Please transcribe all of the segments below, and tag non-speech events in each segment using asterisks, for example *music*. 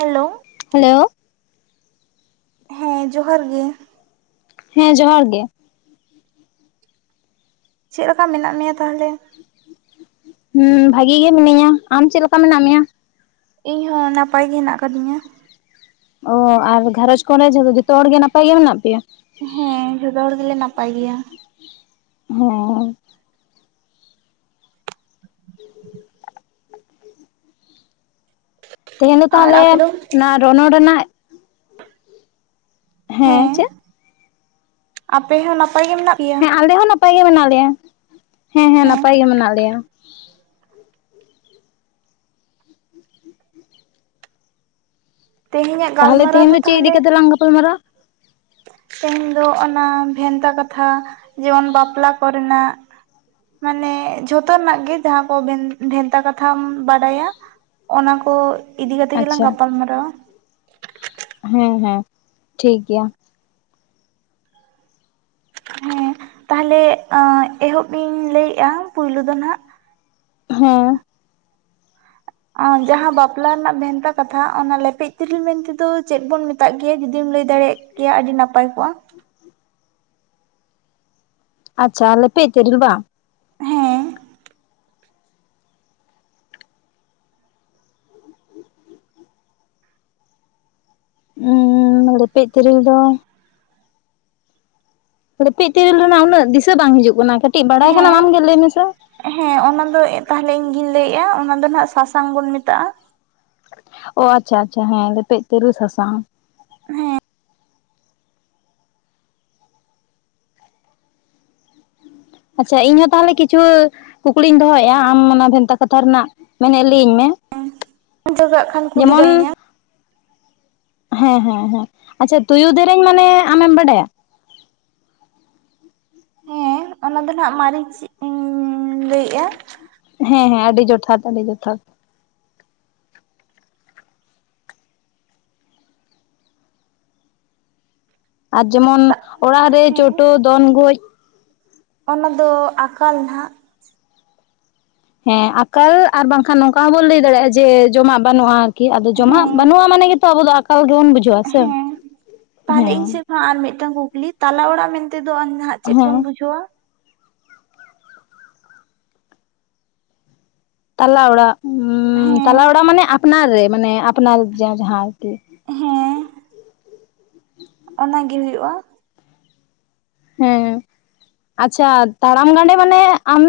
Hello hello ᱦᱮᱸ ᱡᱚᱦᱟᱨ ᱜᱮ᱾ ᱦᱮᱸ ᱡᱚᱦᱟᱨ ᱜᱮ᱾ ᱪᱮᱫ ᱞᱮᱠᱟ ᱢᱮᱱᱟᱜ ᱢᱮᱭᱟ ᱛᱟᱦᱚᱞᱮ? ᱦᱩᱸ ᱵᱷᱟᱜᱤ ᱜᱮ ᱢᱤᱱᱟᱹᱧᱟ᱾ ᱟᱢ ᱪᱮᱫ ᱞᱮᱠᱟ ᱢᱮᱱᱟᱜ ᱢᱮᱭᱟ᱾ ᱤᱧ ᱦᱚᱸ ᱱᱟᱯᱟᱭ ᱜᱮ ᱦᱮᱱᱟᱜ ᱟᱠᱟᱫᱤᱧᱟ᱾ ᱚ ᱟᱨ ᱜᱸᱷᱟᱨᱚᱡᱽ ᱠᱚᱨᱮ ᱡᱚᱛᱚ ᱦᱚᱲ ᱜᱮ ᱱᱟᱯᱟᱭ ᱜᱮ ᱢᱮᱱᱟᱜ ᱯᱮᱭᱟ᱾ ᱦᱮᱸ ᱡᱚᱛᱚ ᱦᱚᱲ ᱜᱮᱞᱮ ᱱᱟᱯᱟᱭ ᱜᱮᱭᱟ᱾ ᱦᱚᱸ ᱛᱮᱦᱮᱧ ᱫᱚ ᱟᱨ ᱛᱟᱦᱚᱞᱮ ᱟᱯᱮ ᱫᱚ? ᱚᱱᱟ ᱨᱚᱱᱚᱲ ᱨᱮᱱᱟᱜ ᱦᱮᱸ ᱟᱯᱮ ᱦᱚᱸ ᱱᱟᱯᱟᱭ ᱜᱮ ᱢᱮᱱᱟᱜ ᱯᱮᱭᱟ ᱦᱮᱸ ᱟᱞᱮ ᱦᱚᱸ ᱱᱟᱯᱟᱭ ᱜᱮ ᱢᱮᱱᱟᱜ ᱞᱮᱭᱟ᱾ ᱦᱮᱸ ᱦᱮᱸ ᱱᱟᱯᱟᱭ ᱜᱮ ᱢᱮᱱᱟᱜ ᱞᱮᱭᱟ᱾ *inaudible* ᱛᱮᱦᱮᱧᱟᱜᱼᱟ ᱛᱟᱦᱚᱞᱮ ᱜᱟᱞᱢᱟᱨᱟᱣ ᱛᱮᱦᱮᱧ ᱫᱚ ᱪᱮᱫ ᱤᱫᱤ ᱛᱟᱦᱚᱞᱮ ᱠᱟᱛᱮ ᱞᱟᱝ ᱜᱟᱯᱟᱞ ᱢᱟᱨᱟᱜᱼᱟ? ᱛᱮᱦᱮᱧ ᱫᱚ ᱚᱱᱟ ᱵᱷᱮᱱᱛᱟ ᱠᱟᱛᱷᱟ ᱡᱮᱢᱚᱱ ᱵᱟᱯᱞᱟ ᱠᱚᱨᱮᱱᱟᱜ ᱢᱟᱱᱮ ᱡᱷᱚᱛᱚ ᱨᱮᱱᱟᱜ ᱜᱮ ᱡᱟᱦᱟᱸ ᱠᱚ ᱵᱷᱮᱱᱛᱟ ᱠᱟᱛᱷᱟᱢ ᱵᱟᱰᱟᱭᱟ᱾ ᱚᱱᱟ ᱠᱚ ᱤᱫᱤ ᱠᱟᱛᱮ ᱜᱮᱞᱟᱝ ᱟᱪᱪᱷᱟ ᱜᱟᱯᱟᱞ ᱢᱟᱨᱟᱣᱼᱟ᱾ ᱦᱮᱸ ᱦᱮᱸ ᱴᱷᱤᱠ ᱜᱮᱭᱟ᱾ ᱦᱮᱸ ᱛᱟᱦᱚᱞᱮ ᱟᱸ ᱮᱦᱚᱵ ᱤᱧ ᱞᱟᱹᱭᱮᱫᱼᱟ᱾ ᱯᱩᱭᱞᱩ ᱫᱚ ᱦᱱᱟᱜ ᱦᱮᱸ ᱟᱸ ᱡᱟᱦᱟᱸ ᱵᱟᱯᱞᱟ ᱨᱮᱱᱟᱜ ᱵᱷᱮᱱᱛᱟ ᱠᱟᱛᱷᱟ, ᱚᱱᱟ ᱞᱮᱯᱮᱡ ᱛᱤᱨᱤᱞ ᱢᱮᱱᱛᱮ ᱫᱚ ᱪᱮᱫ ᱵᱚᱱ ᱢᱮᱛ ᱛᱟᱜ ᱢᱮᱛᱟᱜ ᱜᱮᱭᱟ ᱡᱩᱫᱤᱢ ᱞᱟᱹᱭ ᱫᱟᱲᱮᱭᱟᱼᱜ ᱠᱤᱭᱟ ᱟᱹᱰᱤ ᱱᱟᱯᱟᱭ ᱠᱚᱜᱼᱟ᱾ ᱟᱪᱪᱷᱟ ᱟᱞᱮᱯᱮ ᱛᱮᱤᱨᱞ ᱵᱟᱝ? ᱦᱮᱸ ᱩᱸ ᱞᱮᱯᱮᱡ ᱛᱮᱤᱨᱤᱞ ᱫᱚ᱾ ᱮᱯᱤᱡ ᱛᱮᱤᱨᱤᱞ ᱨᱮᱱᱟᱜ ᱩᱱᱟᱹᱜ ᱫᱤᱥᱟᱹ ᱵᱟᱝ ᱦᱤᱡᱩᱜ ᱠᱟᱱᱟ᱾ ᱠᱟᱹᱴᱤᱡ ᱵᱟᱲᱟᱭ ᱠᱟᱱᱟᱢ ᱦᱮᱸ ᱟᱢ ᱜᱮᱮ ᱞᱟᱹᱭ ᱢᱮᱥᱮ᱾ ᱦᱮᱸ ᱚᱱᱟ ᱫᱚ ᱛᱟᱦᱚᱞᱮ ᱤᱧ ᱜᱤᱧ ᱞᱟᱹᱭᱮᱫᱼᱟ᱾ ᱚᱱᱟ ᱫᱚ ᱱᱟᱜ ᱥᱟᱥᱟᱝ ᱵᱚᱱ ᱢᱮᱛᱟᱜᱼᱟ᱾ ᱚ ᱟᱪᱪᱷᱟ ᱟᱪᱪᱷᱟ ᱦᱮᱸ ᱞᱮᱯᱮᱡ ᱛᱮᱤᱨᱩ ᱥᱟᱥᱟᱝ᱾ ᱦᱮᱸ ᱟᱪᱪᱷᱟ ᱤᱧᱦ ᱛᱟᱦᱚᱞᱮ ᱠᱤᱪᱷᱩ ᱠᱩᱠᱞᱤᱧ ᱫᱚᱦᱚᱭᱮᱜᱼᱟ᱾ ᱟᱢ ᱚᱱᱟ ᱵᱷᱮᱱᱛᱟ ᱠᱟᱛᱷᱟ ᱨᱮᱱᱟᱜ ᱢᱮᱱᱮᱫ ᱞᱟᱹᱭᱟᱹᱧ ᱢᱮ᱾ ᱡᱚᱜᱟᱜ ᱠᱷᱟᱱ ᱠᱩᱞᱤ ᱡᱮᱢᱚᱱ ᱫᱟᱲᱮᱧᱟ ᱦᱮᱸ- ᱦᱮᱸ ᱦᱮᱸ ᱟᱪᱪᱷᱟ ᱛᱩᱭᱩ ᱫᱮᱨᱮᱧ ᱢᱟᱱᱮ ᱟᱢᱮᱢ ᱵᱟᱰᱟᱭᱟ᱾ ᱦᱮᱸ ᱚᱱᱟ ᱫᱚ ᱱᱟᱜ ᱢᱟᱹᱨᱤᱪ ᱤᱧᱸ ᱞᱟᱹᱭᱮᱜᱼᱟ᱾ ᱦᱮᱸ ᱦᱮᱸ ᱟᱹᱰᱤ ᱡᱚᱛᱷᱟᱛ ᱟᱹᱰᱤ ᱡᱚᱛᱷᱟᱛ᱾ ᱟᱨ ᱡᱮᱢᱚᱱ ᱚᱲᱟᱜ ᱨᱮ ᱦᱮᱸ ᱪᱚᱴᱚ ᱫᱚᱱ ᱜᱳᱡ᱾ ᱚᱱᱟ ᱫᱚ ᱟᱠᱟᱞ ᱱᱟᱦᱟᱼᱜ᱾ ᱦᱮᱸ ᱟᱠᱟᱞ ᱟᱨ ᱵᱟᱝᱠᱷᱟᱱ ᱱᱚᱝᱠᱟ ᱦᱚᱸᱵᱚᱱ ᱞᱟᱹᱭ ᱫᱟᱲᱮᱭᱟᱜᱼᱟ, ᱡᱮ ᱡᱚᱢᱟᱜ ᱵᱟᱹᱱᱩᱜᱼᱟ᱾ ᱠᱤ ᱟᱫᱚ ᱡᱚᱢᱟᱜᱼᱟ ᱦᱮᱸ ᱵᱟᱱᱩᱜ ᱢᱟᱱᱮ ᱜᱮ ᱛᱚ ᱟᱵᱚ ᱫᱚ ᱟᱠᱟᱞ ᱜᱮ ᱵᱟᱱᱜ ᱵᱩᱡᱷᱣᱼᱟ᱾ ᱦᱮᱸ ᱛᱟᱦᱚᱞᱮ ᱤᱧ ᱥᱮᱫ ᱠᱷᱱᱟᱜ ᱟᱨ ᱢᱤᱫᱴᱟᱝ ᱠᱩᱠᱞᱤ᱾ ᱛᱟᱞᱟ ᱚᱲᱟᱜ ᱢᱮᱱᱛᱮᱮᱫᱚ ᱱᱟᱦᱟᱜ ᱪᱮᱫ ᱦᱮᱸ ᱵᱚᱱ ᱵᱩᱡᱷᱟᱹᱣᱼᱟ? ᱛᱟᱞᱟ ᱚᱲᱟᱜ ᱩᱸ ᱦᱮᱸ ᱛᱟᱞᱟ ᱚᱲᱟᱜ ᱢᱟᱱᱮ ᱟᱯᱱᱟᱨ ᱨᱮ ᱢᱟᱱᱮ ᱟᱯᱱᱟᱨ ᱡᱟᱦᱟᱸ ᱡᱟᱦᱟᱸ ᱟᱨᱠᱤ᱾ ᱦᱮᱸ ᱚᱱᱟᱜᱮ ᱦᱩᱭᱩᱜᱼᱟ᱾ ᱦᱩᱸ ᱟᱪᱪᱷᱟ ᱛᱟᱲᱟᱢ ᱜᱟᱸᱰᱮ ᱢᱟᱱᱮ ᱟᱢ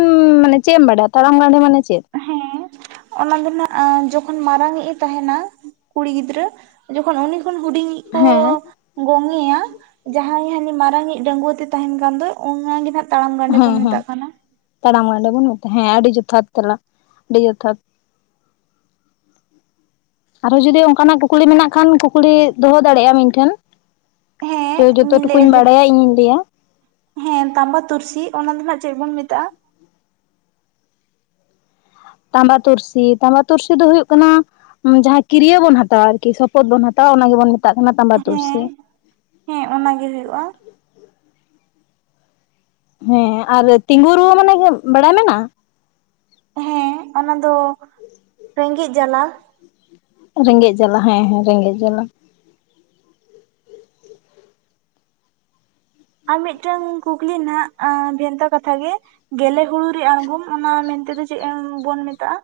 ᱢᱟᱱᱮ ᱪᱮᱫ ᱮᱢ ᱵᱟᱰᱟᱭᱟ᱾ ᱛᱟᱲᱟᱢ ᱜᱟᱸᱰᱮ ᱢᱟᱱᱮ ᱪᱮᱫ? ᱦᱮᱸ ᱚᱱᱟ ᱫᱚ ᱱᱟᱜ ᱡᱚᱠᱷᱚᱱ ᱢᱟᱨᱟᱝᱼᱤᱡ ᱮ ᱛᱟᱦᱮᱱᱟ᱾ ᱠᱩᱲᱤ ᱜᱤᱫᱽᱨᱟᱹ ᱡᱚᱠᱷᱚᱱ ᱩᱱᱤ ᱠᱷᱚᱱ ᱦᱩᱰᱤᱧᱼᱤᱡ ᱠᱚ ᱦᱮᱸ ᱜᱚᱝᱮᱭᱟ ᱡᱟᱦᱟᱸᱭ ᱦᱟᱹᱱᱤ ᱢᱟᱨᱟᱝᱼᱤᱡ ᱰᱟᱺᱜᱩᱭᱣᱟᱹ ᱛᱮ ᱛᱟᱦᱮᱱ ᱠᱟᱱ ᱫᱚᱭ ᱚᱱᱟᱜ ᱜᱮ ᱱᱟᱜ ᱛᱟᱲᱟᱢ ᱜᱟᱸᱰᱮ ᱦᱮᱸ ᱵᱚᱱ ᱦᱮᱸ ᱢᱮᱛᱟᱜ ᱠᱟᱱᱟ ᱾ ᱛᱟᱲᱟᱢ ᱜᱟᱸᱰᱮ ᱵᱚᱱ ᱢᱮᱛᱟᱜᱼᱟ ᱾ᱦᱮᱸ, ᱟᱹᱰᱤ ᱡᱚᱛᱷᱟᱛ ᱛᱮᱞᱟ ᱟᱹᱰᱤ ᱡᱚᱛᱷᱟᱛ ᱟᱨᱦᱚᱸ ᱡᱩᱫᱤ ᱚᱱᱠᱟᱱᱟᱜ ᱠᱩᱠᱞᱤ ᱢᱮᱱᱟᱜ ᱠᱷᱟᱱ, ᱠᱩᱠᱞᱤ ᱫᱚᱦᱚ ᱫᱟᱲᱮᱭᱟᱜᱼᱟ ᱟᱢ ᱤᱧ ᱴᱷᱮᱱ ᱾ ᱦᱮᱸ ᱛᱚ, ᱡᱚᱛᱚ ᱤᱧ ᱴᱩᱠᱩᱧ ᱞᱟᱹᱭᱮᱜᱼᱟ ᱡᱮ ᱵᱟᱲᱟᱭᱟ ᱤᱧᱤᱧ ᱞᱟᱹᱭᱟ ᱾ ᱦᱮᱸ, ᱛᱟᱢᱵᱟ ᱛᱩᱨᱥᱤ ᱚᱱᱟ ᱫᱚ ᱱᱟᱜ ᱪᱮᱫ ᱵᱚᱱ ᱢᱮᱛᱟᱜᱼᱟ? ᱛᱟᱢᱵᱟ ᱛᱩᱨᱥᱤ, ᱛᱟᱢᱵᱟ ᱛᱩᱨᱥᱤ ᱫᱚ ᱦᱩᱭᱩᱜ ᱠᱟᱱᱟ ᱡᱟᱦᱟᱸ ᱠᱤᱨᱤᱭᱟᱹ ᱵᱚᱱ ᱦᱟᱛᱟᱣᱟ ᱟᱨᱠᱤ ᱥᱚᱯᱚᱫ ᱵᱚᱱ ᱦᱟᱛᱟᱣᱟ, ᱚᱱᱟ ᱜᱮᱵᱚᱱ ᱢᱮᱛᱟᱜ ᱠᱟᱱᱟ ᱛᱟᱢᱵᱟ ᱛᱩᱨᱥᱤ ᱦᱮᱸ ᱾ ᱦᱮᱸ, ᱚᱱᱟ ᱜᱮ ᱦᱩᱭᱩᱜᱼᱟ ᱾ ᱦᱮᱸ ᱟᱨ ᱛᱤᱸᱜᱩ ᱨᱩᱣᱟᱹ ᱢᱟᱱᱮ ᱵᱟᱲᱟᱭ ᱢᱮᱱᱟᱜ-ᱟ? ᱦᱮᱸ, ᱚᱱᱟ ᱫᱚ ᱨᱮᱸᱜᱮᱡ ᱡᱟᱞᱟ ᱾ ᱨᱮᱸᱜᱮᱡ ᱡᱟᱞᱟ, ᱦᱮᱸ ᱦᱮᱸ ᱨᱮᱸᱜᱮᱡ ᱡᱟᱞᱟ ᱾ ᱟᱨ ᱢᱤᱫᱴᱟᱝ ᱠᱩᱠᱞᱤ ᱱᱟᱜ, ᱵᱷᱮᱱᱛᱟ ᱠᱟᱛᱷᱟ ᱜᱮ᱾ ᱜᱮᱞᱮ ᱦᱩᱲᱩ ᱨᱮᱭᱟᱜ ᱟᱬᱜᱚᱢ ᱚᱱᱟ ᱢᱮᱱᱛᱮ ᱫᱚ ᱪᱮᱫ ᱵᱚᱱ ᱢᱮᱛᱟᱜᱼᱟ?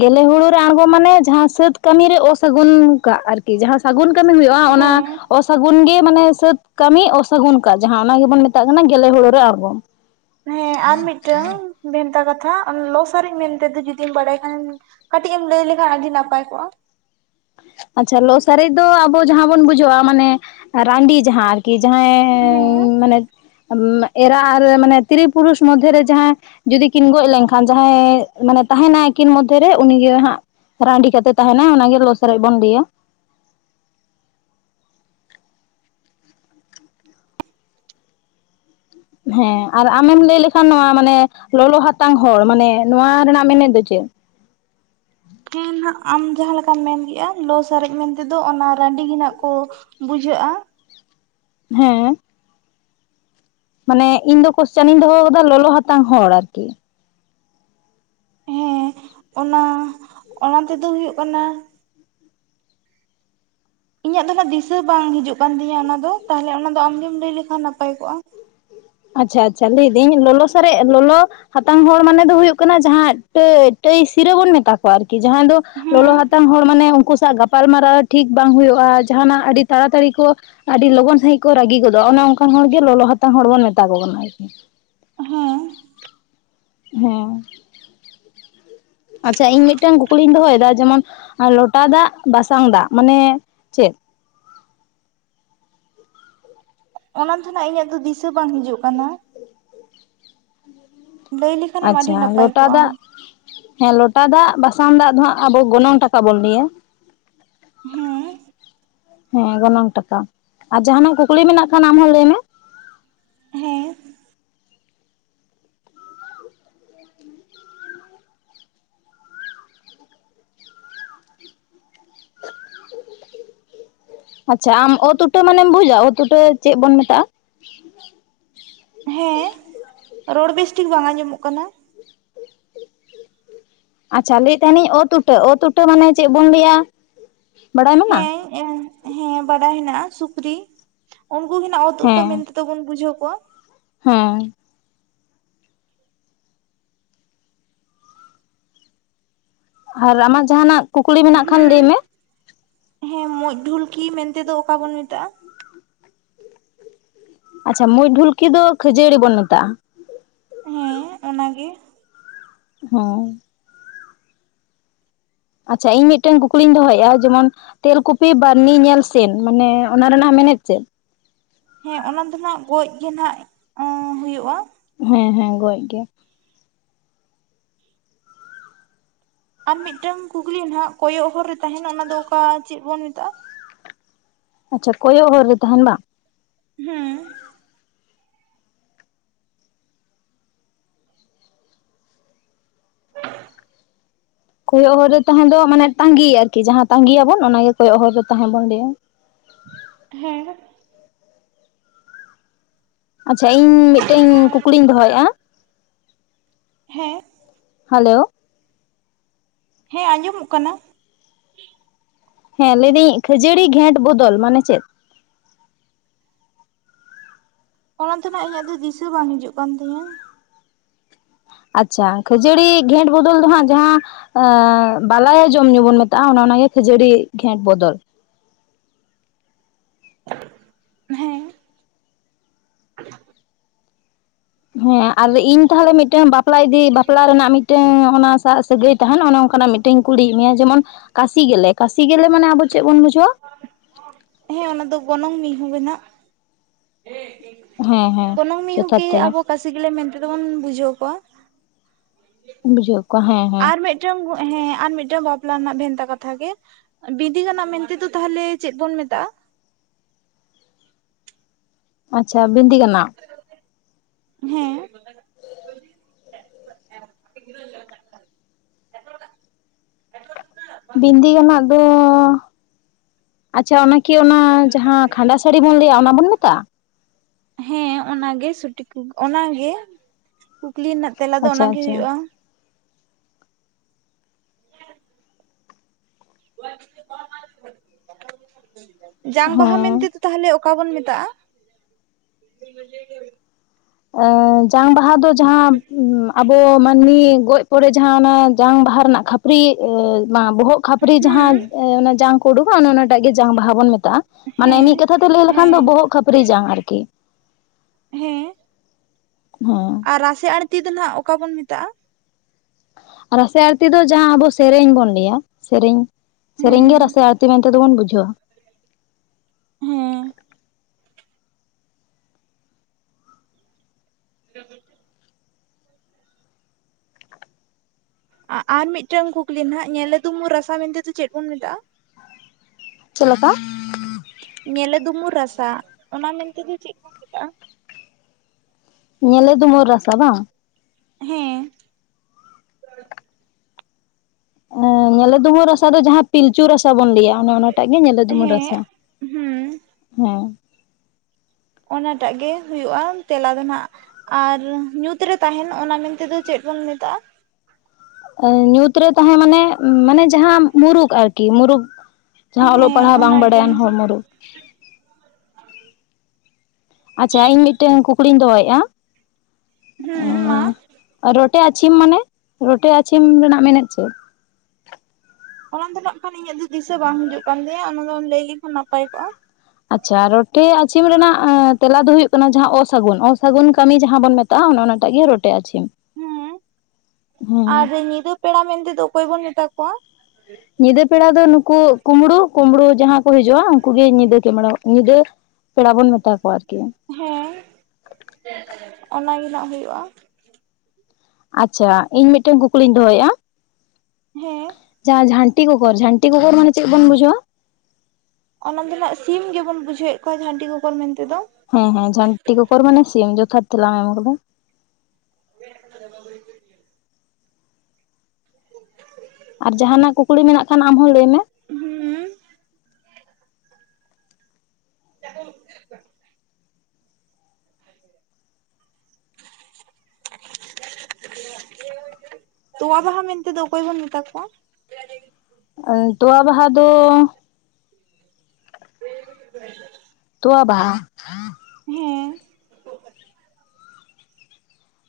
ᱜᱮᱞᱮ ᱦᱩᱲᱩ ᱨᱮ ᱟᱬᱜᱚᱢ ᱢᱟᱱᱮ ᱡᱟᱦᱟᱸ ᱥᱟᱹᱛ ᱠᱟᱹᱢᱤ ᱨᱮ ᱚᱥᱟᱹᱜᱩᱱ ᱠᱟᱜ ᱟᱨᱠ ᱤ ᱡᱟᱦᱟᱸ ᱥᱟᱹᱜᱩᱱ ᱠᱟᱹᱢᱤ ᱦᱩᱭᱩᱜᱼᱟ, ᱚᱱᱟ ᱦᱮᱸ ᱚᱥᱟᱹᱜᱩᱱ ᱜᱮ, ᱢᱟᱱᱮ ᱥᱟᱹᱛ ᱠᱟᱹᱢᱤ ᱚᱥᱟᱹᱜᱩᱱ ᱠᱟᱜ ᱡᱟᱦᱟᱸ ᱚᱱᱟ ᱜᱮᱵᱚᱱ ᱢᱮᱛᱟᱜ ᱠᱟᱱᱟ ᱜᱮᱞᱮ ᱦᱩᱲᱩ ᱨᱮ ᱟᱬᱜᱚᱢ ᱾ ᱦᱮᱸ ᱟᱨ ᱢᱤᱫᱴᱟᱹᱝ ᱵᱷᱮᱱᱛᱟ ᱠᱟᱛᱷᱟ, ᱞᱚ ᱥᱟᱨᱮᱡ ᱢᱮᱱᱛᱮ ᱫᱚ ᱡᱩᱫᱤᱢ ᱵᱟᱲᱟᱭ ᱠᱷᱟᱱ ᱠᱟᱹᱴᱤᱡ ᱮᱢ ᱞᱟᱹᱭ ᱞᱮᱠᱷᱟᱱ ᱟᱹᱰᱤ ᱱᱟᱯᱟᱭ ᱠᱚᱜᱼᱟ ᱾ ᱟᱪᱪᱷᱟ, ᱞᱚ ᱥᱟᱨᱮᱡ ᱫᱚ ᱟᱵᱚ ᱡᱟᱦᱟᱸ ᱵᱚᱱ ᱵᱩᱡᱷᱟᱹᱣᱟ, ᱢᱟᱱᱮ ᱨᱟᱺᱰᱤ ᱡᱟᱦᱟᱸ, ᱟᱨᱠᱤ ᱦᱮᱸ ᱡᱟᱦᱟᱸᱭ ᱢᱟᱱᱮ ᱮᱨᱟ ᱟᱨ ᱢᱟᱱᱮ ᱛᱨᱤ ᱯᱩᱨᱩᱥ ᱢᱚᱫᱽᱫᱷᱮ ᱨᱮ ᱡᱟᱦᱟᱸᱭ ᱡᱩᱫᱤ ᱠᱤᱱ ᱜᱚᱡ ᱞᱮᱱᱠᱷᱟᱱ ᱡᱟᱦᱟᱸᱭ ᱢᱟᱱᱮ, ᱛᱟᱦᱮᱱᱟᱭ ᱟᱹᱠᱤᱱ ᱢᱚᱫᱽᱫᱷᱮ ᱨᱮ ᱩᱱᱤ ᱜᱮ ᱦᱟᱸᱜ ᱨᱟᱺᱰᱤ ᱠᱟᱛᱮ ᱛᱟᱦᱮᱱᱟᱭ, ᱚᱱᱟ ᱜᱮ ᱞᱚ ᱥᱟᱨᱮᱡ ᱵᱚᱱ ᱞᱟᱹᱭᱟ ᱾ ᱦᱮᱸ ᱟᱨ ᱟᱢᱮᱢ ᱞᱟᱹᱭ ᱞᱮᱠᱷᱟᱱ, ᱱᱚᱣᱟ ᱢᱟᱱᱮ ᱞᱚᱞᱚ ᱦᱟᱛᱟᱝ ᱦᱚᱲ, ᱢᱟᱱᱮ ᱱᱚᱣᱟ ᱨᱮᱱᱟᱜ ᱢᱮᱱᱮᱫ ᱫᱚ ᱪᱮᱫ? ᱦᱮᱸ ᱱᱟᱜ ᱟᱢ ᱡᱟᱦᱟᱸ ᱞᱮᱠᱟᱢ ᱢᱮᱱ ᱠᱮᱫᱼᱟ, ᱞᱚ ᱥᱟᱨᱮᱡ ᱢᱮᱱᱛᱮ ᱫᱚ ᱚᱱᱟ ᱨᱟᱺᱰᱤ ᱜᱮ ᱱᱟᱜ ᱠᱚ ᱵᱩᱡᱷᱟᱹᱜᱼᱟ ᱾ ᱦᱮᱸ ᱾ ᱢᱟᱱᱮ ᱤᱧ ᱫᱚ ᱠᱚᱥᱪᱟᱱᱤᱧ ᱫᱚᱦᱚ ᱟᱠᱟᱫᱟ ᱞᱚᱞᱚ ᱦᱟᱛᱟᱝ ᱦᱚᱲ, ᱟᱨᱠᱤ ᱾ ᱦᱮᱸ ᱚᱱᱟ, ᱚᱱᱟᱛᱮ ᱫᱚ ᱦᱩᱭᱩᱜ ᱠᱟᱱᱟ ᱤᱧᱟᱹᱜ ᱫᱚ ᱱᱟᱜ ᱫᱤᱥᱟᱹ ᱵᱟᱝ ᱦᱤᱡᱩᱜ ᱠᱟᱱ ᱛᱤᱧᱟᱹ ᱚᱱᱟ ᱫᱚ ᱾ ᱛᱟᱦᱚᱞᱮ ᱚᱱᱟ ᱫᱚ ᱟᱢᱜᱮᱢ ᱞᱟᱹᱭ ᱞᱮᱠᱷᱟᱱ ᱱᱟᱯᱟᱭ ᱠᱚᱜᱼᱟ᱾ ᱟᱪᱪᱷᱟ ᱟᱪᱪᱷᱟ, ᱞᱟᱹᱭ ᱮᱫᱟᱹᱧ ᱞᱚᱞᱚ ᱥᱟᱨᱮᱡ ᱞᱚᱞᱚ ᱦᱟᱛᱟᱝ ᱦᱚᱲ ᱢᱟᱱᱮ ᱫᱚ ᱦᱩᱭᱩᱜ ᱠᱟᱱᱟ, ᱡᱟᱦᱟᱸ ᱴᱟᱹᱭ, ᱴᱟᱹᱭ ᱥᱤᱨᱟᱹ ᱵᱚᱱ ᱢᱮᱛᱟ ᱠᱚᱣᱟ ᱟᱨᱠᱤ, ᱡᱟᱦᱟᱸᱭ ᱫᱚ ᱞᱚᱞᱚ ᱦᱮᱸ ᱦᱟᱛᱟᱝ ᱦᱚᱲ ᱢᱟᱱᱮ ᱩᱱᱠᱩ ᱥᱟᱜ ᱜᱟᱯᱟᱞᱢᱟᱨᱟᱣ ᱴᱷᱤᱠ ᱵᱟᱝ ᱦᱩᱭᱩᱜᱼᱟ, ᱡᱟᱦᱟᱱᱟᱜ ᱟᱹᱰᱤ ᱛᱟᱲᱟᱛᱟᱲᱤ ᱠᱚ ᱟᱹᱰᱤ ᱞᱚᱜᱚᱱ ᱥᱟᱹᱦᱤᱡ ᱠᱚ ᱨᱟᱹᱜᱤ ᱜᱚᱫᱚᱜᱼᱟ, ᱚᱱᱮ ᱚᱱ ᱠᱟᱱ ᱦᱚᱲ ᱜᱮ ᱞᱚᱞᱚ ᱦᱟᱛᱟᱝ ᱦᱚᱲ ᱵᱚᱱ ᱢᱮᱛᱟ ᱠᱚ ᱠᱟᱱᱟ, ᱟᱨᱠᱤ ᱾ ᱦᱮᱸ ᱾ ᱦᱮᱸ ᱾ ᱟᱪᱪᱷᱟ, ᱤᱧ ᱢᱤᱫᱴᱟᱹᱝ ᱠᱩᱠᱞᱤᱧ ᱫᱚᱦᱚᱭᱮᱫᱟ ᱡᱮᱢᱚᱱ ᱞᱚᱴᱟ ᱫᱟᱜ, ᱵᱟᱥᱟᱝ ᱫᱟᱜ ᱢᱟᱱᱮ ᱪᱮᱫ? ᱚᱱᱟ ᱫᱚ ᱱᱟᱜ ᱤᱧᱟᱹᱜ ᱫᱚ ᱫᱤᱥᱟᱹ ᱵᱟᱝ ᱦᱤᱡᱩᱜ ᱠᱟᱱᱟ ᱾ ᱞᱟᱹᱭ ᱞᱮᱠ ᱟᱪᱪᱷᱟ, ᱞᱚᱴᱟ ᱫᱟᱜ ᱦᱮᱸ, ᱞᱚᱴᱟ ᱫᱟᱜ ᱵᱟᱥᱟᱝ ᱫᱟᱜ ᱫᱚ ᱦᱟᱸᱜ ᱟᱵᱚ ᱜᱚᱱᱚᱝ ᱴᱟᱠᱟ ᱵᱚᱱ ᱞᱟᱹᱭᱟ ᱾ ᱦᱮᱸ ᱾ ᱦᱮᱸ, ᱜᱚᱱᱚᱝ ᱴᱟᱠᱟ ᱟᱨ ᱡᱟᱦᱱᱟᱜ ᱠᱩᱠᱞᱤ ᱢᱮᱱᱟᱜ ᱠᱷᱟᱱ ᱟᱢ ᱦᱚᱸ ᱞᱟᱹᱭ ᱢᱮ ᱾ ᱦᱮᱸ ᱟᱪᱪᱷᱟ, ᱟᱢ ᱚᱛ ᱩᱴᱟᱹ ᱢᱟᱱᱮᱢ ᱵᱩᱡᱟ ᱚᱛ ᱩᱴᱟᱹ ᱪᱮᱫ ᱵᱚᱱ ᱢᱮᱛᱟᱜᱼᱟ? *unintelligible* ᱦᱮᱸ, ᱨᱚᱲ ᱵᱮᱥ ᱴᱷᱤᱠ ᱵᱟᱝ ᱟᱸᱡᱚᱢᱚᱜ ᱠᱟᱱᱟ ᱾ ᱟᱪᱪᱷᱟ, ᱞᱟᱹᱭᱮᱫ ᱛᱟᱦᱮᱱ ᱤᱧ ᱚᱛ ᱩᱴᱟᱹ, ᱚᱛ ᱩᱴᱟᱹ ᱢᱟᱱᱮ ᱪᱮᱫ ᱵᱚᱱ ᱞᱟᱹᱭᱟ? ᱵᱟᱲᱟᱭ ᱢᱮᱱᱟᱜᱼᱟ ᱦᱮᱸ, ᱦᱮᱸ ᱵᱟᱰᱟᱭ ᱦᱮᱱᱟᱜᱼᱟ ᱥᱩᱠᱨᱤ, ᱩᱱᱠᱩ ᱜᱮ ᱱᱟᱜ ᱚᱛ ᱩᱴᱟᱹ ᱦᱮᱸ ᱢᱮᱱᱛᱮ ᱫᱚᱵᱚᱱ ᱵᱩᱡᱟᱹᱣ ᱠᱚᱣᱟ ᱾ ᱦᱮᱸ ᱾ ᱟᱨ ᱟᱢᱟᱜ ᱡᱟᱦᱟᱸᱱᱟᱜ ᱠᱩᱠᱞᱤ ᱢᱮᱱᱟᱜ ᱠᱷᱟᱱ ᱦᱩᱸ ᱞᱟᱹᱭ ᱢᱮ᱾ ᱦᱮᱸ ᱢᱩᱸᱡᱽ ᱰᱷᱩᱞᱠᱤ ᱢᱮᱱᱛᱮ ᱫᱚ ᱚᱠᱟ ᱵᱚᱱ ᱢᱮᱛᱟᱜᱼᱟ? ᱟᱪᱪᱷᱟ ᱢᱩᱸᱡ ᱰᱷᱩᱞᱠᱤ ᱫᱚ ᱠᱷᱟᱹᱡᱟᱹᱲᱤ ᱵᱚᱱ ᱢᱮᱛᱟᱜᱼᱟ᱾ ᱦᱮᱸ ᱚᱱᱟᱜᱮ᱾ *unintelligible* ᱟᱪᱪᱷᱟ ᱤᱧ ᱢᱤᱫᱴᱮᱱ ᱠᱩᱠᱞᱤᱧ ᱫᱚᱦᱚᱭᱮᱫᱼᱟ ᱡᱮᱢᱚᱱᱼᱼ ᱛᱮᱞᱠᱩᱯᱤ ᱵᱟᱨᱱᱤ ᱧᱮᱞ ᱥᱮᱱ ᱢᱟᱱᱮ ᱚᱱᱟ ᱨᱮᱱᱟᱜ ᱢᱮᱱᱮᱫ ᱪᱮᱫ‍? ᱦᱮᱸ ᱚᱱᱟ ᱫᱚ ᱱᱟᱜ ᱜᱚᱡ ᱜᱮ ᱱᱟᱜ ᱦᱩᱭᱩᱜᱼᱟ᱾ ᱦᱮᱸ ᱦᱮᱸ ᱜᱚᱡ ᱜᱮ᱾ ᱟᱨ ᱢᱤᱫᱴᱟᱝ ᱠᱩᱠᱞᱤ ᱱᱟᱦᱟᱜ ᱠᱚᱭᱚᱜ ᱦᱚᱨ ᱨᱮ ᱛᱟᱦᱮᱱᱟ ᱚᱱᱟ ᱫᱚ ᱚᱠᱟ ᱪᱮᱫ ᱵᱚᱱ ᱢᱮᱛᱟᱜᱼᱟ? ᱟᱪᱪᱷᱟ ᱠᱚᱭᱚᱜ ᱦᱚᱨ ᱨᱮ ᱛᱟᱦᱮᱱ ᱵᱟᱝ? ᱦᱮᱸ᱾ ᱠᱚᱭᱚᱜ ᱦᱚᱨ ᱨᱮ ᱛᱟᱦᱮᱸ ᱫᱚ ᱢᱟᱱᱮ ᱛᱟᱸᱜᱤ ᱟᱨᱠᱤ ᱡᱟᱦᱟᱸ ᱛᱟᱸᱜᱤᱭᱟᱵᱚᱱ ᱚᱱᱟᱜᱮ ᱠᱚᱭᱚᱜ ᱦᱚᱨ ᱨᱮ ᱛᱟᱦᱮᱸ ᱵᱚᱱ ᱞᱟᱹᱭᱟ ᱾ ᱦᱮᱸ᱾ ᱟᱪᱪᱷᱟ ᱤᱧ ᱢᱤᱫᱴᱮᱱ ᱠᱩᱠᱞᱤᱧ ᱫᱚᱦᱚᱭᱮᱜᱼᱟ᱾ ᱦᱮᱸ᱾ ᱦᱮᱞᱳ? ᱦᱮᱸ ᱟᱡᱚᱢᱚᱜ ᱠᱟᱱᱟ᱾ ᱦᱮᱸ ᱞᱟᱹᱭᱫᱟᱹᱧ ᱠᱷᱟᱹᱡᱟᱹᱲᱤ ᱜᱷᱮᱸᱴ ᱵᱚᱫᱚᱞ ᱢᱟᱱᱮ ᱪᱮᱫ? ᱚᱱᱟ ᱫᱚ ᱱᱟᱦᱟᱜ ᱤᱧᱟᱹᱜ ᱫᱚ ᱫᱤᱥᱟᱹ ᱵᱟᱝ ᱦᱤᱡᱩᱜ ᱠᱟᱱ ᱛᱤᱧᱟᱹ᱾ ᱟᱪᱪᱷᱟ ᱠᱷᱟᱹᱡᱟᱹᱲᱤ ᱜᱷᱮᱴ ᱵᱚᱫᱚᱞ ᱫᱚ ᱦᱟᱜ ᱡᱟᱦᱟᱸ ᱟᱸ ᱵᱟᱞᱟᱭᱟ ᱡᱚᱢ ᱧᱩ ᱵᱚᱱ ᱢᱮᱛᱟᱜᱼᱟ, ᱚᱱᱮ ᱚᱱᱟ ᱜᱮ ᱠᱷᱟᱹᱡᱟᱹᱲᱤ ᱜᱷᱮᱸᱴ ᱵᱚᱫᱚᱞ ᱦᱮᱸ᱾ *inaudible* ᱦᱮᱸ ᱟᱨ ᱤᱧ ᱛᱟᱦᱚᱞᱮ ᱢᱤᱫᱴᱟᱝ ᱵᱟᱯ ᱵᱟᱯᱞᱟ ᱤᱫᱤ ᱵᱟᱯᱞᱟ ᱨᱮᱱᱟᱜ ᱢᱤᱫᱴᱟᱝ ᱚᱱᱟ ᱥᱟᱟᱜ ᱥᱟᱹᱜᱟᱹᱭ ᱛᱟᱦᱮᱱᱟ ᱚᱱᱮ ᱚᱱᱠᱟᱱᱟᱜ ᱢᱤᱫᱴᱟᱝ ᱠᱩᱞᱤᱭᱮᱫ ᱢᱮᱭᱟ, ᱡᱮᱢᱚᱱ ᱠᱟᱥᱤ ᱜᱮᱞᱮ ᱠᱟᱥᱤ ᱜᱮᱞᱮ ᱢᱟᱱᱮ ᱟᱵᱚ ᱪᱮᱫ ᱵᱚᱱ ᱵᱩᱡᱷᱟᱹᱣᱟ ᱦᱮᱸ ᱚᱱᱟ ᱫᱚ ᱜᱚᱱᱚᱝ ᱢᱤᱦᱩ ᱜᱮ ᱱᱟᱸᱜ᱾ ᱦᱮᱸ ᱦᱮᱸ ᱜᱚᱱᱚᱝ ᱡᱚᱛᱷᱟᱛ ᱢᱤᱦᱩᱠᱤ ᱛᱮᱞᱟ ᱟᱵᱚ ᱠᱟᱥᱤ ᱜᱮᱞᱮ ᱢᱮᱱᱛᱮᱫ ᱵᱚᱱ ᱵᱩᱡᱷᱟᱹᱣ ᱠᱚᱣᱟ᱾ ᱵᱩᱡᱷᱟᱹᱣ ᱠᱚᱣᱟ ᱦᱮᱸ᱾ ᱢᱮᱫᱴᱮᱱ ᱦᱮᱸ ᱟᱨ ᱢᱤᱫᱴᱟᱝ ᱵᱟᱯᱞᱟ ᱨᱮᱱᱟᱜ ᱵᱷᱮᱱᱛᱟ ᱠᱟᱛᱷᱟ ᱜᱮ ᱵᱤᱫᱤ ᱜᱟᱱᱟᱜ ᱢᱮᱱᱛᱮ ᱫᱚ ᱛᱟᱦᱞᱮ ᱪᱮᱫ ᱵᱚᱱ ᱢᱮᱛᱟᱜ-ᱟ? ᱟᱪᱪᱷᱟ, ᱵᱤᱱᱸᱫᱤ ᱠᱟᱱᱟ᱾ ᱦᱮᱸ, ᱵᱤᱱᱫᱤ ᱜᱟᱱᱟᱜ ᱫᱚ ᱟᱪᱪᱷᱟ, ᱚᱱᱟᱠᱤ ᱚᱱᱟ ᱡᱟᱦᱟᱸ ᱠᱷᱟᱸᱰᱟ ᱥᱟᱺᱲᱤ ᱵᱩᱱ ᱞᱟᱹᱭᱟ ᱚᱱᱟ ᱵᱩᱱ ᱢᱮᱛᱟᱜᱼᱟ? ᱦᱮᱸ ᱚᱱᱟ ᱜᱮ ᱥᱩᱴᱤ ᱠᱚ ᱚᱱᱟ ᱜᱮ ᱠᱩᱠᱞᱤ ᱨᱮᱱᱟᱜ ᱛᱮᱞᱟ ᱫᱚ ᱟᱪᱪᱷᱟ ᱚᱱᱟ ᱜᱮ ᱟᱪᱪᱷᱟ ᱦᱩᱭᱩᱜᱼᱟ᱾ ᱡᱟᱝ ᱵᱟᱦᱟ ᱦᱮᱸ ᱢᱮᱱᱛᱮ ᱫᱚ ᱛᱟᱦᱞᱮ ᱚᱠᱟ ᱵᱚᱱ ᱢᱮᱛᱟᱜᱼᱟ? ᱮ ᱡᱟᱝ ᱵᱟᱦᱟ ᱫᱚ ᱡᱟᱦᱟᱸ ᱟᱵᱚ ᱢᱟᱹᱱᱢᱤ ᱜᱚᱡ ᱯᱚᱨᱮ ᱡᱟᱦᱟᱸ ᱚᱱᱟ ᱡᱟᱝ ᱵᱟᱦᱟ ᱨᱮᱱᱟᱜ ᱠᱷᱟᱹᱯᱟᱹᱨᱤ ᱵᱟᱝ ᱵᱚᱦᱚᱜ ᱠᱷᱟᱹᱯᱨᱤ ᱦᱩᱸ ᱡᱟᱦᱟᱸ ᱚᱱᱟ ᱡᱟᱝ ᱠᱚ ᱩᱰᱩᱠᱟ ᱚᱱᱟᱴᱟᱜ ᱜᱮ ᱡᱟᱝ ᱵᱟᱦᱟ ᱵᱚᱱ ᱢᱮᱛᱟᱜ-ᱟ᱾ ᱢᱟᱱᱮ ᱦᱮᱸ ᱢᱤᱫ ᱠᱟᱛᱷᱟ ᱛᱮ ᱞᱟᱹᱭ ᱞᱮᱠᱷᱟᱱ ᱦᱮᱸ ᱫᱚ ᱵᱚᱦᱚᱜ ᱠᱷᱟᱹᱯᱟᱹᱨᱤ ᱡᱟᱝ ᱟᱨᱠᱤ᱾ ᱦᱮᱸ᱾ *unintelligible* ᱟᱨ ᱨᱟᱥᱮ ᱟᱲᱛᱤ ᱫᱚ ᱦᱟᱜ ᱚᱠᱟ ᱵᱚᱱ ᱢᱮᱛᱟᱜ-ᱟ? ᱨᱟᱥᱮ ᱟᱲᱛᱤ ᱫᱚ, ᱡᱟᱦᱟᱸ ᱟᱵᱚ ᱥᱮᱨᱮᱧ ᱵᱚᱱ ᱞᱟᱹᱭᱟ ᱥᱮᱨᱮᱧ ᱥᱮᱨᱮᱧ ᱦᱮᱸ ᱜᱮ ᱨᱟᱥ ᱟᱲᱛᱤ ᱛᱮ ᱢᱮᱱᱛᱮ ᱵᱚᱱ ᱵᱩᱡᱷᱟᱹᱣᱟ᱾ ᱦᱮᱸ, *unintelligible* ᱟᱨ ᱢᱤᱫᱴᱟᱝ ᱠᱩᱠᱞᱤ ᱱᱟᱜ ᱧᱮᱞ ᱟᱫᱢᱩᱨ ᱨᱟᱥᱟ ᱢᱮᱱᱛᱮ ᱫᱚ ᱪᱮᱫ ᱵᱚᱱ ᱢᱮᱛᱟᱜ-ᱟ? ᱪᱮᱫ ᱞᱮᱠᱟ, ᱧᱮᱞᱮ ᱫᱩᱢᱩᱨ ᱨᱟᱥᱟ ᱚᱱᱟ ᱢᱮᱱᱛᱮ ᱫᱚ ᱪᱮᱫ ᱵᱚᱱ ᱢᱮᱛᱟᱜᱼᱟ? ᱧᱮᱞ ᱫᱩᱢᱩᱨ ᱨᱟᱥᱟ ᱵᱟᱝ? ᱦᱮᱸ᱾ ᱟ ᱧᱮᱞᱮ ᱰᱩᱢᱩᱨ ᱨᱟᱥᱟ ᱫᱚ ᱡᱟᱦᱟᱸ ᱯᱤᱞᱪᱩ ᱨᱟᱥᱟ ᱵᱩᱱ ᱞᱟᱹᱭᱟ ᱚᱱᱟ ᱚᱱᱟᱴᱟᱜ ᱜᱮ ᱧᱮᱞᱮ ᱰᱩᱢᱩᱨ ᱦᱮᱸ ᱨᱟᱥᱟ᱾ ᱦᱩᱸ ᱦᱮᱸ᱾ ᱚᱱᱟᱴᱟᱜ ᱜᱮ ᱦᱩᱭᱩᱜᱼᱟ ᱛᱮᱞᱟ ᱫᱚ ᱱᱟᱜ᱾ ᱟᱨ ᱧᱩᱸᱛ ᱨᱮ ᱛᱟᱦᱮᱸᱱ ᱚᱱᱟ ᱢᱮᱱᱛᱮ ᱫᱚ ᱪᱮᱫ ᱵᱚᱱ ᱢᱮᱛᱟᱜᱼᱟ? ᱧᱩᱸᱛ ᱨᱮ ᱛᱟᱦᱮᱸ ᱢᱟᱱᱮ ᱢᱟᱱᱮ ᱡᱟᱦᱟᱸ ᱢᱩᱨᱩᱠ ᱟᱨᱠᱤ ᱢᱩᱨᱩᱠ᱾ ᱡᱟᱦᱟᱸ ᱚᱞᱚᱜ ᱦᱮᱸ ᱯᱟᱲᱦᱟᱜ ᱵᱟᱝ ᱚᱱᱟᱜᱮ ᱵᱟᱲᱟᱭᱟᱱ ᱦᱚᱲ ᱢᱩᱨᱩᱠ᱾ ᱟᱪᱷᱟ ᱤᱧ ᱢᱤᱫᱴᱮᱝ ᱠᱩᱠᱞᱤᱧ ᱫᱚᱦᱚᱭᱮᱫᱼᱟ? ᱦᱩᱸ ᱢᱟ᱾ ᱨᱚᱴᱮ ᱟᱪᱷᱤᱢ ᱢᱟᱱᱮ ᱨᱚᱴᱮ ᱟᱪᱷᱤᱢ ᱨᱮᱱᱟᱜ ᱢᱮᱱᱮᱫ ᱪᱮᱫ? ᱚᱱᱟ ᱫᱚ ᱱᱟᱜᱠᱷᱟᱱ ᱤᱧᱟᱹᱜ ᱫᱚ ᱫᱤᱥᱟᱹ ᱵᱟᱝ ᱦᱤᱡᱩᱜ ᱠᱟᱱ ᱛᱤᱧᱟ, ᱚᱱᱟ ᱫᱚᱢ ᱞᱟᱹᱭ ᱞᱮᱠᱷᱟᱱ ᱱᱟᱯᱟᱭ ᱠᱚᱜᱼᱟ᱾ ᱟᱪᱪᱷᱟ ᱟᱨ ᱨᱚᱴᱮ ᱟᱪᱤᱢ ᱨᱮᱱᱟᱜ ᱛᱮᱞᱟ ᱫᱚ ᱦᱩᱭᱩᱜ ᱠᱟᱱᱟ ᱡᱟᱦᱟᱸ ᱚᱥᱟᱹᱜᱩᱱ ᱚᱥᱟᱹᱜᱩᱱ ᱠᱟᱹᱢᱤ ᱡᱟᱦᱟᱸ ᱵᱚᱱ ᱢᱮᱛᱟ ᱟ ᱚᱱᱚ ᱚᱱᱟᱟᱴᱟᱜ ᱜᱮ ᱨᱚᱴᱮ ᱟᱪᱷᱤᱢ᱾ ᱦᱩᱸ ᱟᱨ ᱧᱤᱫᱟᱹ ᱯᱮᱲᱟ ᱢᱮᱱᱛᱮ ᱫᱚ ᱚᱠᱚᱭ ᱵᱚᱱ ᱢᱮᱛᱟ ᱠᱚᱣᱟ? ᱧᱤᱫᱟᱹ ᱯᱮᱲᱟ ᱫᱚ ᱱᱩᱠᱩ ᱠᱩᱢᱵᱽᱲᱩ ᱠᱩᱢᱵᱽᱲᱩ ᱡᱟᱦᱟᱸ ᱠᱚ ᱦᱤᱡᱩᱜᱼᱟ, ᱩᱱᱠᱩᱩᱜ ᱜᱮ ᱧᱤᱫᱟᱹ ᱠᱮᱢᱲᱟ ᱧᱤᱫᱟᱹ ᱯᱮᱲᱟ ᱵᱚᱱ ᱢᱮᱛᱟ ᱠᱚᱣᱟ ᱟᱨᱠᱤ᱾ ᱦᱮᱸ ᱚᱱᱟ ᱜᱮ ᱱᱟᱜ ᱦᱩᱭᱩᱜᱼᱟ᱾ ᱟᱪᱷᱟ ᱤᱧ ᱢᱤᱫᱴᱮᱱ ᱠᱩᱠᱞᱤᱧ ᱫᱚᱦᱚᱭᱮᱜᱼᱟ᱾ ᱦᱮᱸ᱾ ᱡᱟᱦᱟᱸ ᱡᱷᱟᱱᱴᱤ ᱠᱚᱠᱚᱨ, ᱡᱷᱟᱱᱴᱤ ᱠᱚᱠᱚᱨ ᱢᱟᱱᱮ ᱪᱮᱫ ᱵᱚᱱ ᱵᱩᱡᱷᱟᱹᱣᱟ? ᱚᱱᱟ ᱫᱚ ᱱᱟᱜ ᱥᱤᱢ ᱜᱮᱵᱚᱱ ᱵᱩᱡᱷᱟᱹᱣᱮᱫ ᱠᱚᱣᱟ ᱡᱷᱟᱹᱱᱴᱤ ᱠᱚᱠᱚᱨ ᱢᱮᱱᱛᱮ ᱫᱚ᱾ ᱦᱮᱸ ᱦᱮᱸ ᱡᱷᱟᱹᱱᱴᱤ ᱠᱚᱠᱚᱨ ᱢᱟᱱᱮ ᱥᱤᱢ ᱡᱚᱛᱷᱟᱛ ᱛᱮᱞᱟᱢ ᱮᱢ ᱟᱠᱟᱫᱟ᱾ *unintelligible* *unintelligible* ᱟᱨ ᱡᱟᱦᱟᱸᱱᱟᱜ ᱠᱩᱠᱞᱤ ᱢᱮᱱᱟᱜ ᱠᱷᱟᱱ ᱟᱢ ᱦᱚᱸ ᱞᱟᱹᱭ ᱢᱮ᱾ ᱦᱩᱸ᱾ *unintelligible* *unintelligible* ᱛᱚᱣᱟ ᱵᱟᱦᱟ ᱢᱮᱱᱛᱮ ᱫᱚ ᱚᱠᱚᱭ ᱵᱚᱱ ᱢᱮᱛᱟ ᱠᱚᱣᱟ? ᱚ ᱛᱚᱣᱟ ᱵᱟᱦᱟ ᱫᱚ *unintelligible* ᱛᱚᱣᱟ ᱵᱟᱦᱟ᱾ ᱦᱮᱸ᱾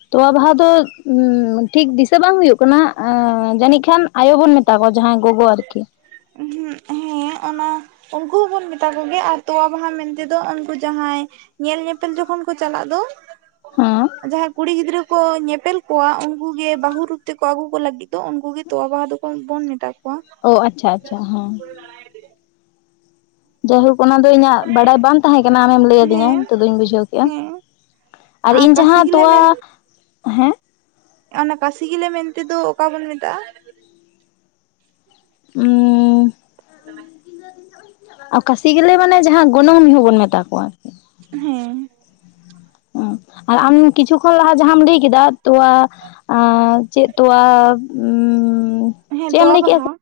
ᱛᱚᱣᱟ ᱵᱟᱦᱟ ᱫᱚ ᱩᱸ ᱴᱷᱤᱠ ᱫᱤᱥᱟᱹ ᱵᱟᱝ ᱦᱩᱭᱩᱜ ᱠᱟᱱᱟ ᱟᱸᱻ ᱡᱟᱹᱱᱤᱡ ᱠᱷᱟᱱ᱾ ᱟᱭᱳ ᱵᱚᱱ ᱢᱮᱛᱟ ᱠᱚᱣᱟ ᱡᱟᱦᱟᱸᱭ ᱜᱚᱜᱚ ᱟᱨᱠᱤ᱾ ᱩᱦᱩᱸᱜ ᱦᱮᱸ ᱚᱱᱟ ᱩᱱᱠᱩ ᱦᱚᱸᱵᱚᱱ ᱢᱮᱛᱟ ᱠᱚᱜᱮᱭᱟ ᱟᱨ ᱛᱳᱣᱟ ᱵᱟᱦᱟ ᱢᱮᱱᱛᱮ ᱫᱚ ᱩᱱᱠᱩ ᱡᱟᱦᱟᱸᱭ ᱧᱮᱞ ᱧᱮᱯᱮᱞ ᱡᱚᱠᱷᱚᱱ ᱠᱚ ᱪᱟᱞᱟᱜ ᱫᱚ ᱦᱮᱸ ᱡᱟᱦᱟᱸᱭ ᱠᱩᱲᱤ ᱜᱤᱫᱽᱨᱟᱹ ᱠᱚ ᱧᱮᱯᱮᱞ ᱠᱚᱣᱟ, ᱩᱱᱠᱩ ᱜᱮ ᱵᱟᱹᱦᱩ ᱨᱩᱯ ᱛᱮᱠᱚ ᱟᱹᱜᱩ ᱠᱚ ᱞᱟᱹᱜᱤᱫ ᱫᱚ, ᱩᱱᱠᱩ ᱜᱮ ᱛᱚᱣᱟ ᱵᱟᱦᱟ ᱫᱚᱠᱚ, ᱵᱚᱱ ᱢᱮᱛᱟ ᱠᱚᱣᱟ᱾ ᱚ ᱟᱪᱷᱟ ᱟᱪᱷᱟ ᱦᱚᱸ᱾ ᱡᱟᱭᱦᱩᱠ ᱚᱱᱟ ᱫᱚ ᱤᱧᱟᱹᱜ ᱵᱟᱰᱟᱭ ᱵᱟᱝ ᱛᱟᱦᱮᱸ ᱠᱟᱱᱟ ᱟᱢᱮᱢ ᱞᱟᱹᱭᱭᱟᱹᱫᱤᱧᱟ ᱦᱮᱸ ᱱᱤᱛᱚ ᱫᱩᱧ ᱵᱩᱡᱷᱟᱹᱣ ᱠᱮᱫᱼᱟ᱾ ᱦᱮᱸ ᱟᱨ ᱤᱧ ᱠᱟᱥᱤ ᱡᱟᱦᱟᱸ ᱜᱮᱞᱮ ᱛᱳᱣᱟ ᱢᱮᱱ ᱦᱮᱸ ᱚᱱᱟ ᱠᱟᱥᱤ ᱜᱮᱞᱮ ᱢᱮᱱᱛᱮ ᱫᱚ ᱚᱠᱟ ᱵᱚᱱ ᱢᱮᱛᱟᱜᱼᱟ? ᱩᱸ *unintelligible* ᱟ ᱠᱟᱥᱤ ᱜᱮᱞᱮ ᱢᱟᱱᱮ ᱡᱟᱦᱟᱸ ᱜᱚᱱᱚᱝ ᱡᱷᱚᱜ ᱵᱚᱱ ᱢᱮᱛᱟ ᱠᱚᱣᱟ᱾ ᱦᱮᱸ᱾ ᱩᱸ ᱟᱨ ᱟᱢ ᱠᱤᱪᱷᱩ ᱠᱷᱚᱱ ᱞᱟᱦᱟ ᱡᱟᱦᱟᱢ ᱞᱟᱹᱭ ᱠᱮᱫ-ᱟ ᱛᱳᱣᱟ ᱟᱸ ᱪᱮᱫ ᱛᱳᱣᱟ? ᱦᱮᱸ, ᱛᱳᱣᱟ ᱵᱟᱦᱟ᱾